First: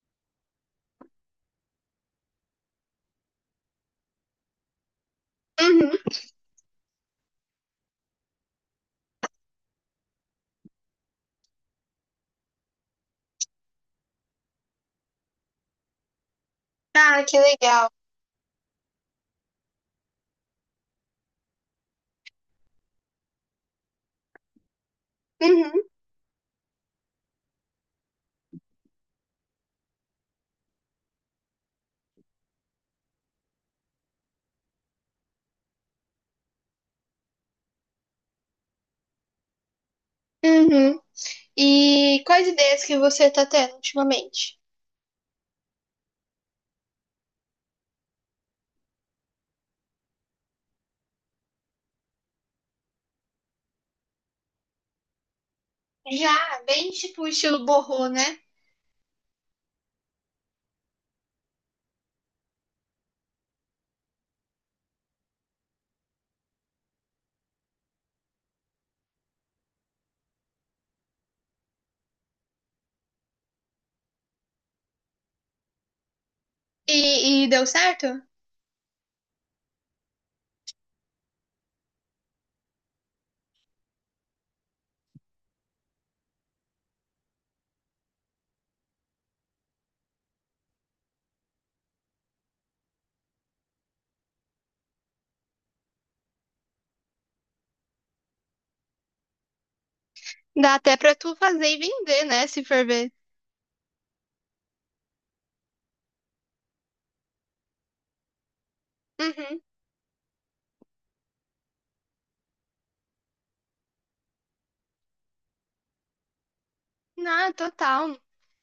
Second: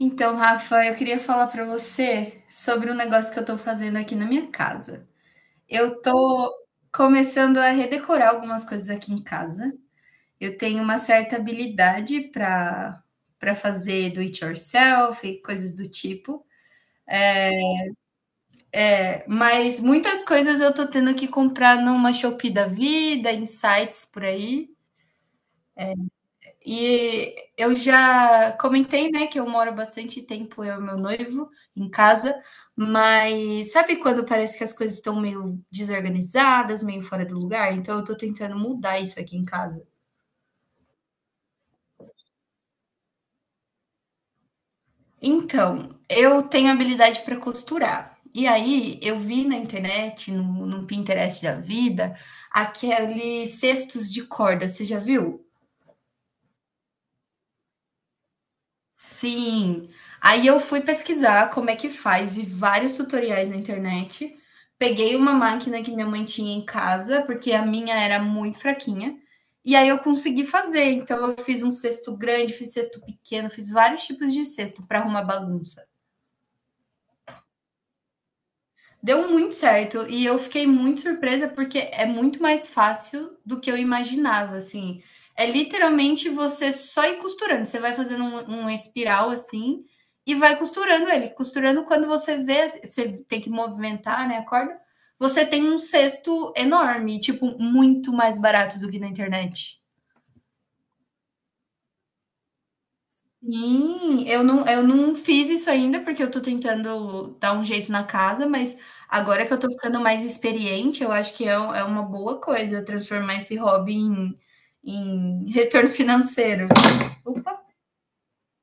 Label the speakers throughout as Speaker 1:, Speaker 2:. Speaker 1: Então, Rafa, eu queria falar para você sobre um negócio que eu estou fazendo aqui na minha casa. Eu
Speaker 2: Uhum.
Speaker 1: estou começando a redecorar algumas coisas aqui em casa. Eu tenho uma certa habilidade para fazer do it yourself e coisas do tipo.
Speaker 2: Ah, que legal.
Speaker 1: É, mas muitas coisas eu estou tendo que comprar numa Shopee da vida, em sites por aí.
Speaker 2: Uhum.
Speaker 1: E eu já comentei, né, que eu moro bastante tempo, eu e meu noivo, em casa, mas sabe quando parece que as coisas estão meio desorganizadas, meio fora do lugar? Então eu tô tentando mudar isso aqui em casa.
Speaker 2: Uhum. E quais ideias que você tá tendo ultimamente?
Speaker 1: Então, eu tenho habilidade para costurar. E aí eu vi na internet, no Pinterest da vida, aqueles cestos de corda, você já viu?
Speaker 2: Já, bem tipo estilo borrô, né?
Speaker 1: Sim. Aí eu fui pesquisar como é que faz, vi vários tutoriais na internet. Peguei uma máquina que minha mãe tinha em casa, porque a minha era muito fraquinha. E aí eu consegui fazer. Então eu fiz um cesto grande, fiz cesto pequeno, fiz vários tipos de cesto para arrumar bagunça.
Speaker 2: E deu certo?
Speaker 1: Deu muito certo e eu fiquei muito surpresa porque é muito mais fácil do que eu imaginava, assim. É literalmente você só ir costurando. Você vai fazendo um espiral assim e vai costurando ele. Costurando quando você vê, você tem que movimentar, né, a corda. Você tem um cesto enorme, tipo, muito mais barato do que na internet.
Speaker 2: Dá até pra tu fazer e vender, né? Se for ver.
Speaker 1: Sim, eu não fiz isso ainda, porque eu tô tentando dar um jeito na casa, mas agora que eu
Speaker 2: Uhum.
Speaker 1: tô ficando mais experiente, eu acho que é, é uma boa coisa transformar esse hobby em retorno financeiro.
Speaker 2: Não,
Speaker 1: Opa!
Speaker 2: total.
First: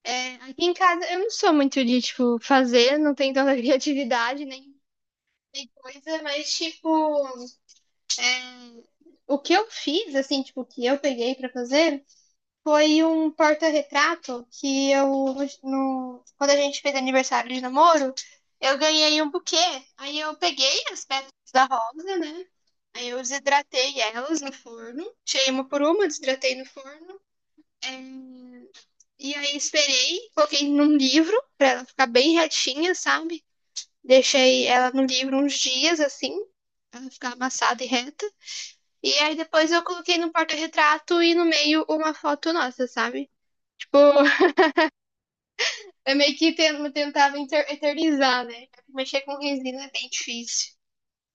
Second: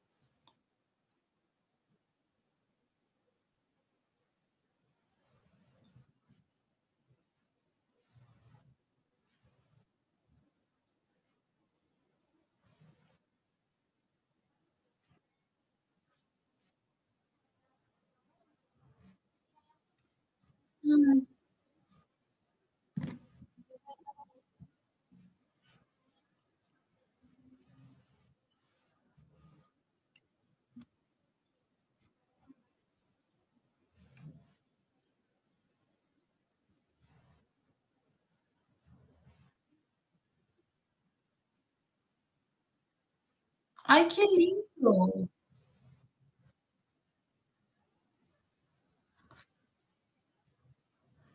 Speaker 2: É, aqui em casa eu não sou muito de, tipo, fazer, não tenho tanta criatividade nem, nem coisa, mas, tipo, é, o que eu fiz, assim, tipo, o que eu peguei pra fazer. Foi um porta-retrato que eu, no, quando a gente fez aniversário de namoro, eu ganhei um buquê. Aí eu peguei as pétalas da rosa, né? Aí eu desidratei elas no forno, tirei uma por uma, desidratei no forno. é, E aí esperei, coloquei num livro pra ela ficar bem retinha, sabe? Deixei ela no livro uns dias, assim, pra ela ficar amassada e reta. E aí depois eu coloquei no porta-retrato e no meio uma foto nossa, sabe? Tipo,
Speaker 1: Ai, que lindo!
Speaker 2: eu meio que tentava eternizar, né? Mexer com resina é bem difícil.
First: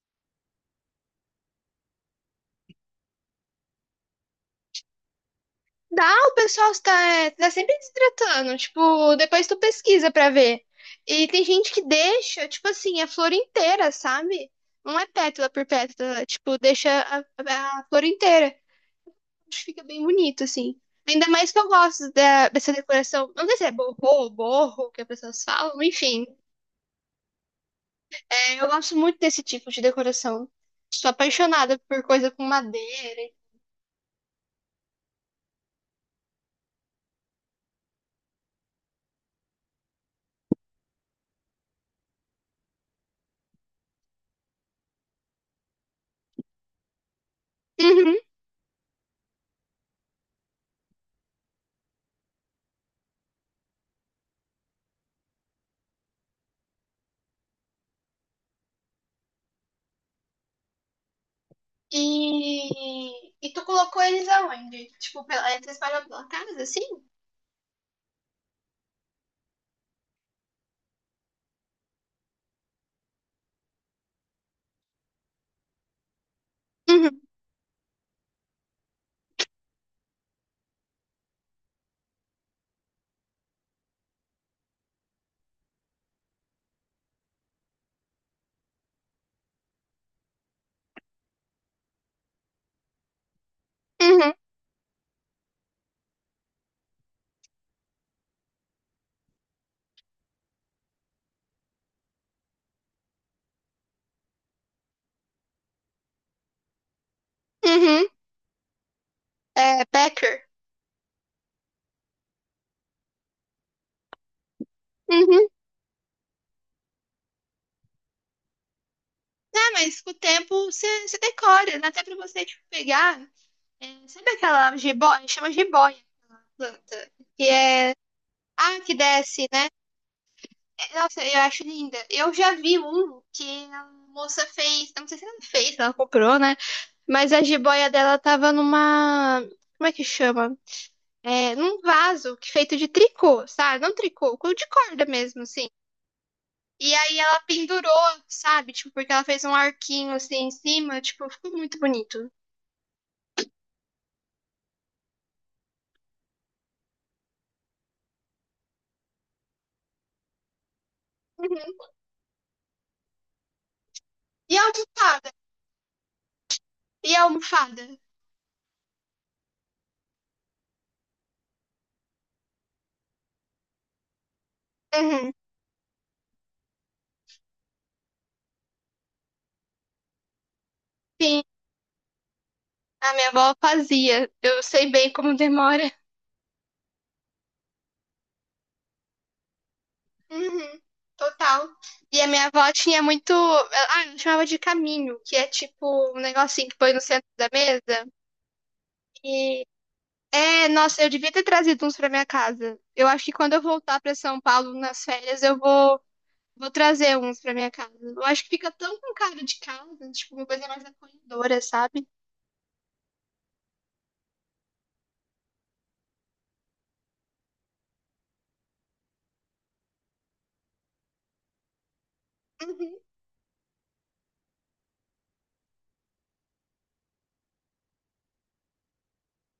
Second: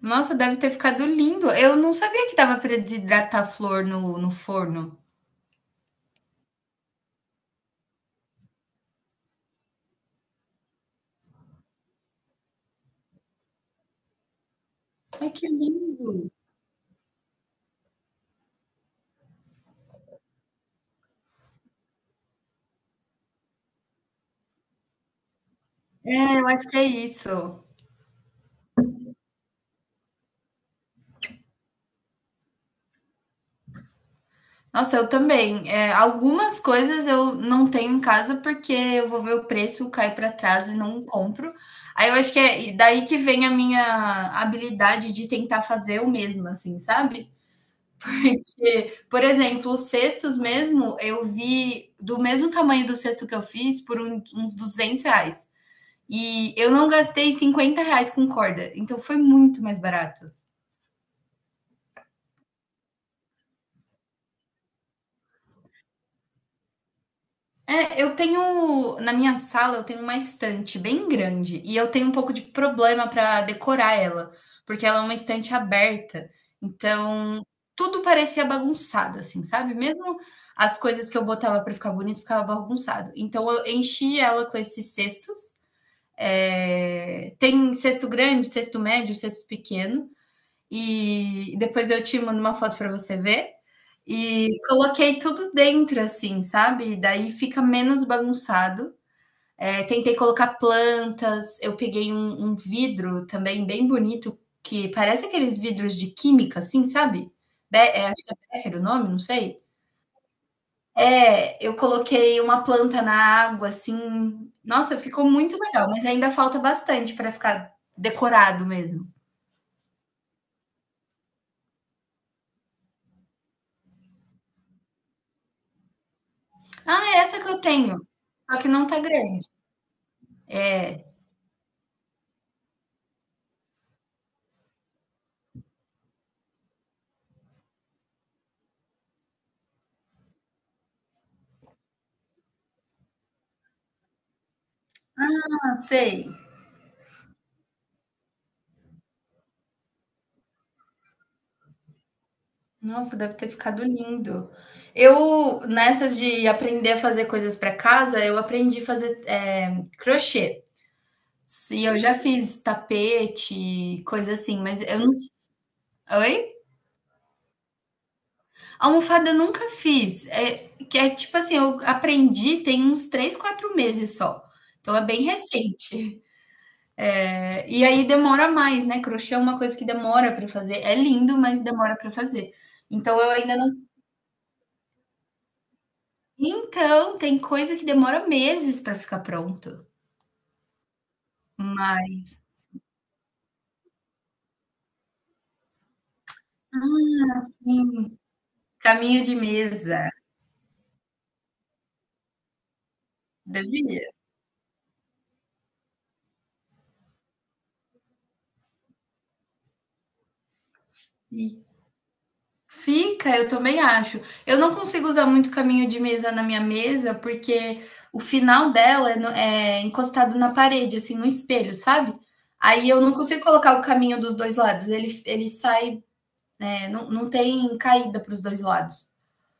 Speaker 1: Nossa, deve ter ficado lindo. Eu não sabia que dava para desidratar a flor no forno.
Speaker 2: Dá, o pessoal tá sempre desidratando. Tipo, depois tu pesquisa pra ver. E tem gente que deixa, tipo assim, a flor inteira, sabe? Não é
Speaker 1: Ai, que
Speaker 2: pétala por
Speaker 1: lindo!
Speaker 2: pétala. Tipo, deixa a flor inteira. Acho que fica bem bonito, assim. Ainda mais que eu gosto dessa decoração. Não sei se é borrô, borro, que as pessoas falam. Enfim,
Speaker 1: É, eu acho que é isso.
Speaker 2: eu gosto muito desse tipo de decoração. Sou apaixonada por coisa com madeira.
Speaker 1: Nossa, eu também. É, algumas coisas eu não tenho em casa porque eu vou ver o preço, cai para trás e não compro. Aí eu acho que é daí que vem a minha habilidade de tentar fazer eu mesma, assim, sabe?
Speaker 2: Uhum.
Speaker 1: Porque, por exemplo, os cestos mesmo, eu vi do mesmo tamanho do cesto que eu fiz por uns R$ 200. E eu não gastei R$ 50 com corda, então foi muito mais barato.
Speaker 2: E, e tu colocou eles aonde? Tipo, pela, entre as casa, assim?
Speaker 1: É, eu tenho, na minha sala, eu tenho uma estante bem grande e eu tenho um pouco de problema para decorar ela, porque ela é uma estante aberta.
Speaker 2: Uhum.
Speaker 1: Então, tudo parecia bagunçado, assim, sabe? Mesmo as coisas que eu botava para ficar bonito ficava bagunçado. Então, eu enchi ela com esses cestos. É, tem cesto grande, cesto médio, cesto pequeno e depois eu te mando uma foto para você ver.
Speaker 2: Uhum.
Speaker 1: E coloquei tudo dentro, assim, sabe? Daí fica menos bagunçado. É, tentei colocar plantas, eu peguei um vidro também bem bonito, que parece aqueles vidros de química, assim, sabe? Be
Speaker 2: Uhum.
Speaker 1: É, acho que é Becker o nome, não sei.
Speaker 2: É, Packer.
Speaker 1: É, eu coloquei uma planta na água, assim. Nossa, ficou
Speaker 2: Uhum.
Speaker 1: muito legal, mas ainda falta bastante para ficar decorado mesmo.
Speaker 2: Ah, mas com o tempo você decora, dá até pra você, tipo, pegar. É, sabe aquela jiboia? Chama jiboia a
Speaker 1: Ah,
Speaker 2: planta.
Speaker 1: é essa
Speaker 2: Que
Speaker 1: que eu
Speaker 2: é.
Speaker 1: tenho, só que
Speaker 2: Ah,
Speaker 1: não
Speaker 2: que
Speaker 1: tá grande.
Speaker 2: desce, né? É, nossa, eu acho linda. Eu já vi um que a moça fez. Eu Não sei se ela fez, se ela comprou, né? Mas a jiboia dela tava numa. Como é que chama? Num vaso que feito de tricô, sabe? Não tricô, de corda mesmo, assim.
Speaker 1: Ah, sei.
Speaker 2: E aí ela pendurou, sabe? Tipo, porque ela fez um arquinho assim em cima, tipo, ficou muito bonito.
Speaker 1: Nossa, deve ter ficado lindo. Eu, nessas de aprender a fazer coisas para casa, eu aprendi a fazer crochê.
Speaker 2: Uhum.
Speaker 1: E eu já fiz tapete, coisa
Speaker 2: E
Speaker 1: assim,
Speaker 2: a
Speaker 1: mas eu não.
Speaker 2: almofada?
Speaker 1: Oi?
Speaker 2: E a almofada?
Speaker 1: Almofada eu nunca fiz. É, que é tipo assim, eu aprendi tem uns 3, 4 meses só. Então é bem
Speaker 2: Uhum.
Speaker 1: recente. É, e aí demora mais, né? Crochê é uma coisa que demora para fazer. É lindo,
Speaker 2: Sim,
Speaker 1: mas demora para fazer.
Speaker 2: a
Speaker 1: Então
Speaker 2: minha
Speaker 1: eu
Speaker 2: avó
Speaker 1: ainda não.
Speaker 2: fazia. Eu sei bem como demora.
Speaker 1: Então, tem coisa que demora meses para ficar pronto,
Speaker 2: Uhum. Total. E a
Speaker 1: mas
Speaker 2: minha avó tinha muito. Ah, ela chamava de caminho, que é tipo um negocinho que põe no centro da mesa.
Speaker 1: sim, caminho de
Speaker 2: E
Speaker 1: mesa,
Speaker 2: é, nossa, eu devia ter trazido uns pra minha casa. Eu acho que quando eu voltar pra
Speaker 1: devia.
Speaker 2: São Paulo nas férias, vou trazer uns pra minha casa. Eu acho que fica tão com cara de casa, tipo, uma coisa mais
Speaker 1: E
Speaker 2: acolhedora, sabe?
Speaker 1: fica, eu também acho. Eu não consigo usar muito caminho de mesa na minha mesa, porque o final dela é no é encostado na parede, assim, no espelho, sabe. Aí
Speaker 2: Uhum,
Speaker 1: eu não consigo colocar o caminho dos 2 lados, ele sai, não tem caída para os 2 lados.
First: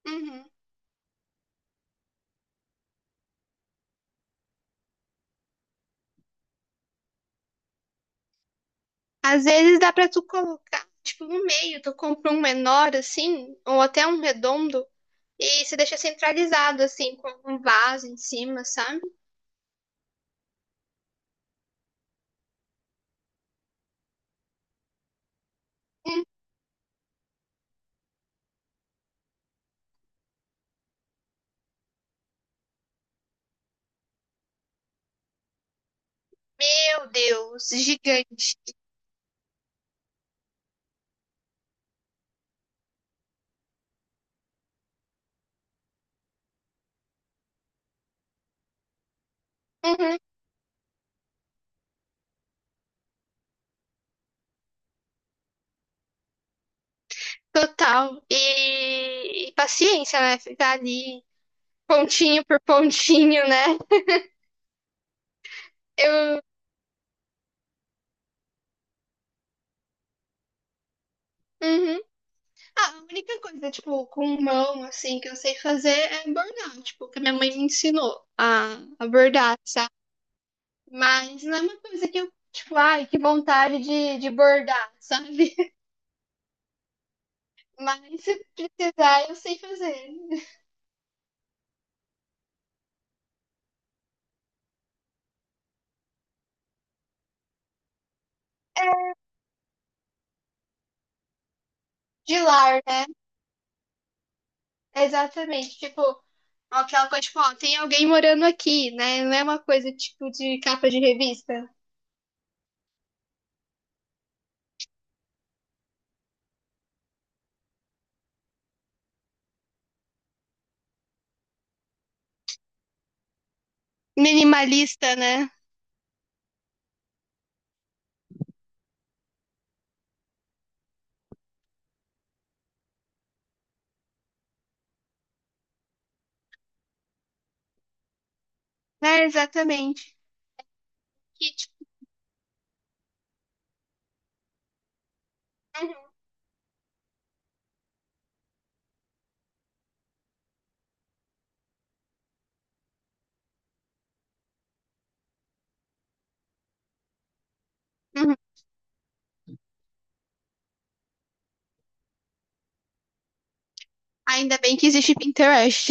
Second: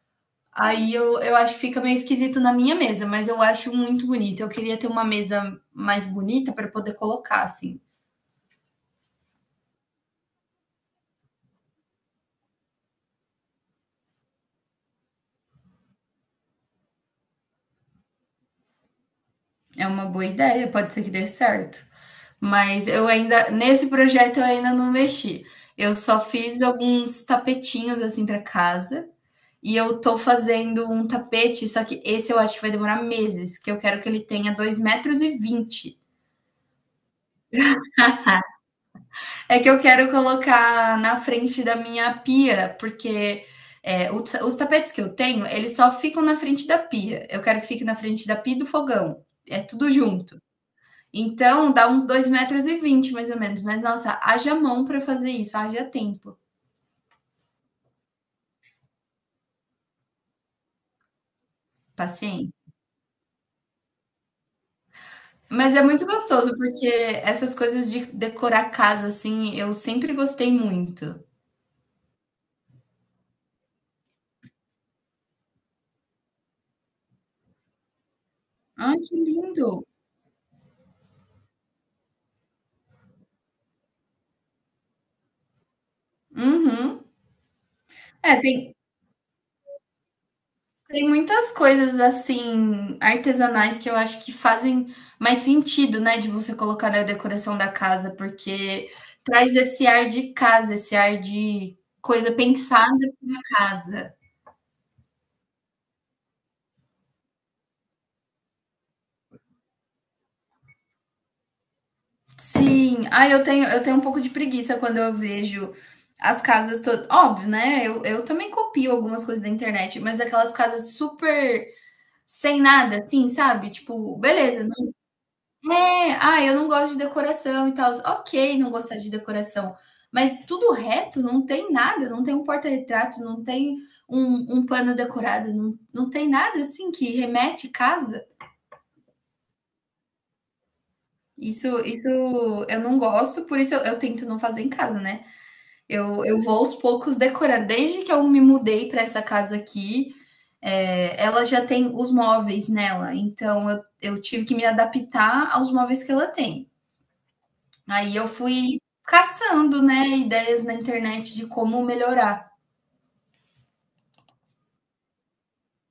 Speaker 2: uhum.
Speaker 1: Aí eu acho que fica meio esquisito na minha mesa, mas eu acho muito bonito. Eu queria ter uma mesa mais bonita para poder colocar, assim.
Speaker 2: Às vezes dá pra tu colocar, tipo, no meio, tu compra um menor assim, ou até um redondo, e você deixa centralizado, assim, com um vaso em cima, sabe?
Speaker 1: É uma boa ideia, pode ser que dê certo. Mas eu ainda, nesse projeto eu ainda não mexi. Eu só
Speaker 2: Hum,
Speaker 1: fiz alguns tapetinhos assim para casa. E eu tô fazendo um tapete, só que esse eu acho que vai demorar meses, que eu quero que ele tenha dois metros e 20.
Speaker 2: Meu Deus, gigante.
Speaker 1: É que eu quero colocar na frente da minha pia, porque os tapetes que eu tenho, eles só ficam na frente da pia. Eu quero que fique na frente da pia e do fogão. É tudo
Speaker 2: Uhum.
Speaker 1: junto. Então, dá uns 2 metros, e vinte, mais ou menos. Mas, nossa, haja mão para fazer isso, haja tempo,
Speaker 2: Total. E paciência, né? Ficar ali pontinho
Speaker 1: paciência.
Speaker 2: por pontinho, né?
Speaker 1: Mas é muito
Speaker 2: Eu.
Speaker 1: gostoso, porque essas coisas de decorar a casa, assim, eu sempre gostei muito.
Speaker 2: Uhum. Ah, a única coisa, tipo, com mão, assim, que eu sei fazer é bordar, tipo, que a minha mãe me ensinou
Speaker 1: Ai,
Speaker 2: a
Speaker 1: que
Speaker 2: bordar,
Speaker 1: lindo!
Speaker 2: sabe? Mas não é uma coisa que eu, tipo, ai, que vontade de bordar, sabe?
Speaker 1: Uhum.
Speaker 2: Mas se
Speaker 1: É, tem,
Speaker 2: precisar, eu sei fazer.
Speaker 1: tem muitas coisas assim, artesanais que eu acho que fazem mais sentido, né, de você colocar na decoração da casa, porque traz esse ar de casa, esse ar de coisa
Speaker 2: De lar,
Speaker 1: pensada
Speaker 2: né?
Speaker 1: em casa.
Speaker 2: Exatamente. Tipo, aquela coisa, tipo, ó, tem alguém morando aqui, né? Não é uma coisa, tipo, de capa de revista.
Speaker 1: Sim, ah, eu tenho um pouco de preguiça quando eu vejo as casas todas óbvio, né, eu também copio algumas coisas da internet, mas aquelas casas super sem nada, assim, sabe, tipo, beleza.
Speaker 2: Minimalista, né?
Speaker 1: É, ah, eu não gosto de decoração e tal. Ok, não gostar de decoração, mas tudo reto, não tem nada, não tem um porta-retrato, não tem um pano decorado, não, não tem nada assim que remete casa.
Speaker 2: É, exatamente. Que,
Speaker 1: Isso,
Speaker 2: tipo,
Speaker 1: isso eu não gosto, por isso eu tento não fazer em casa, né? Eu vou aos poucos decorar. Desde que eu me mudei para essa casa aqui, ela já tem os móveis nela, então eu tive que me adaptar aos móveis que ela tem. Aí eu
Speaker 2: uhum.
Speaker 1: fui caçando, né, ideias na internet de como melhorar.
Speaker 2: Ainda bem que existe Pinterest.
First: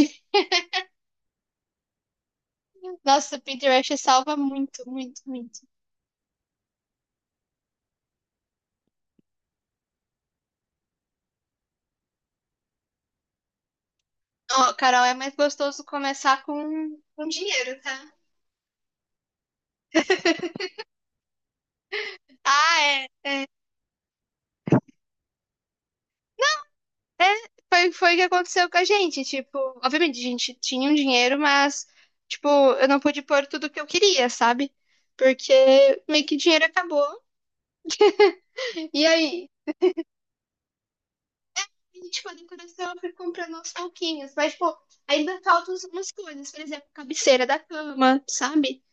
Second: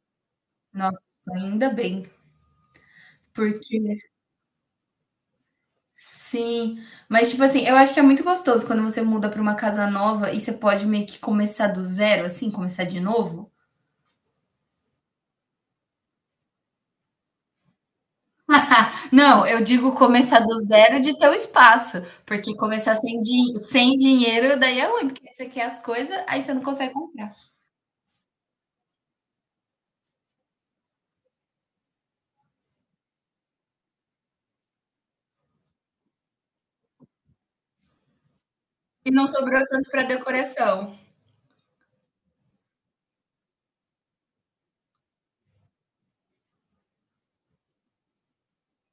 Speaker 1: Nossa, ainda bem,
Speaker 2: Nossa,
Speaker 1: porque
Speaker 2: Pinterest salva muito, muito, muito.
Speaker 1: sim, mas tipo assim, eu acho que é muito gostoso quando você muda para uma casa nova e você pode meio que começar do zero, assim, começar de novo.
Speaker 2: Ó, Carol, é mais gostoso começar com, dinheiro, tá?
Speaker 1: Não, eu digo começar do zero de ter o espaço, porque começar
Speaker 2: Ah, é.
Speaker 1: sem dinheiro daí é ruim, porque você quer as coisas, aí você não consegue
Speaker 2: É,
Speaker 1: comprar.
Speaker 2: foi o que aconteceu com a gente. Tipo, obviamente, a gente tinha um dinheiro, mas, tipo, eu não pude pôr tudo que eu queria, sabe? Porque meio que o dinheiro acabou. E
Speaker 1: E não
Speaker 2: aí,
Speaker 1: sobrou tanto para decoração.
Speaker 2: tipo, a decoração eu fui comprando aos pouquinhos. Mas, tipo, ainda faltam umas coisas. Por exemplo, cabeceira da cama, sabe?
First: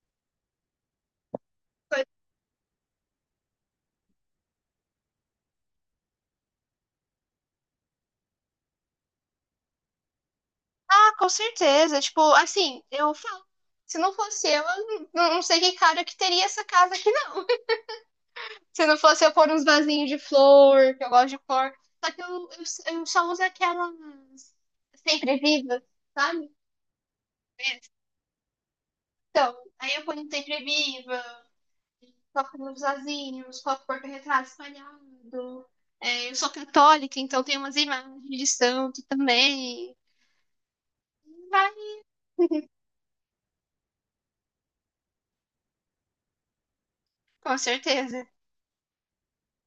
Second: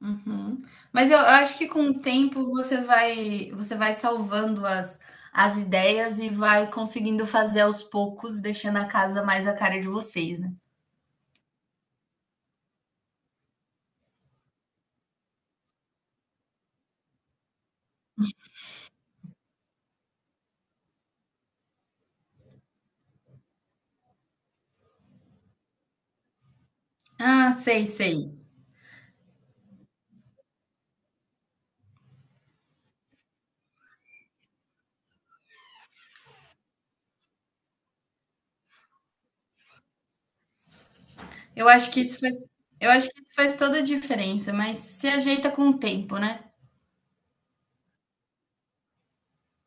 Speaker 1: Uhum. Mas eu acho que com o tempo você vai salvando as ideias e vai conseguindo fazer aos poucos, deixando a casa mais a cara de vocês, né.
Speaker 2: Ah, com certeza. Tipo, assim, eu falo. Se não fosse eu, não sei que cara que teria essa casa aqui, não. Se não fosse eu pôr uns vasinhos de flor, que eu gosto de flor. Só que eu só uso aquelas sempre vivas, sabe?
Speaker 1: Ah, sei, sei.
Speaker 2: Então, aí eu ponho um sempre viva, coloco nos vasinhos, coloco porta-retrato espalhado. É, eu sou católica, então tem umas imagens de santo também.
Speaker 1: Eu acho
Speaker 2: Vai,
Speaker 1: que isso faz eu acho que isso faz toda a diferença, mas se ajeita com o tempo, né.
Speaker 2: com certeza.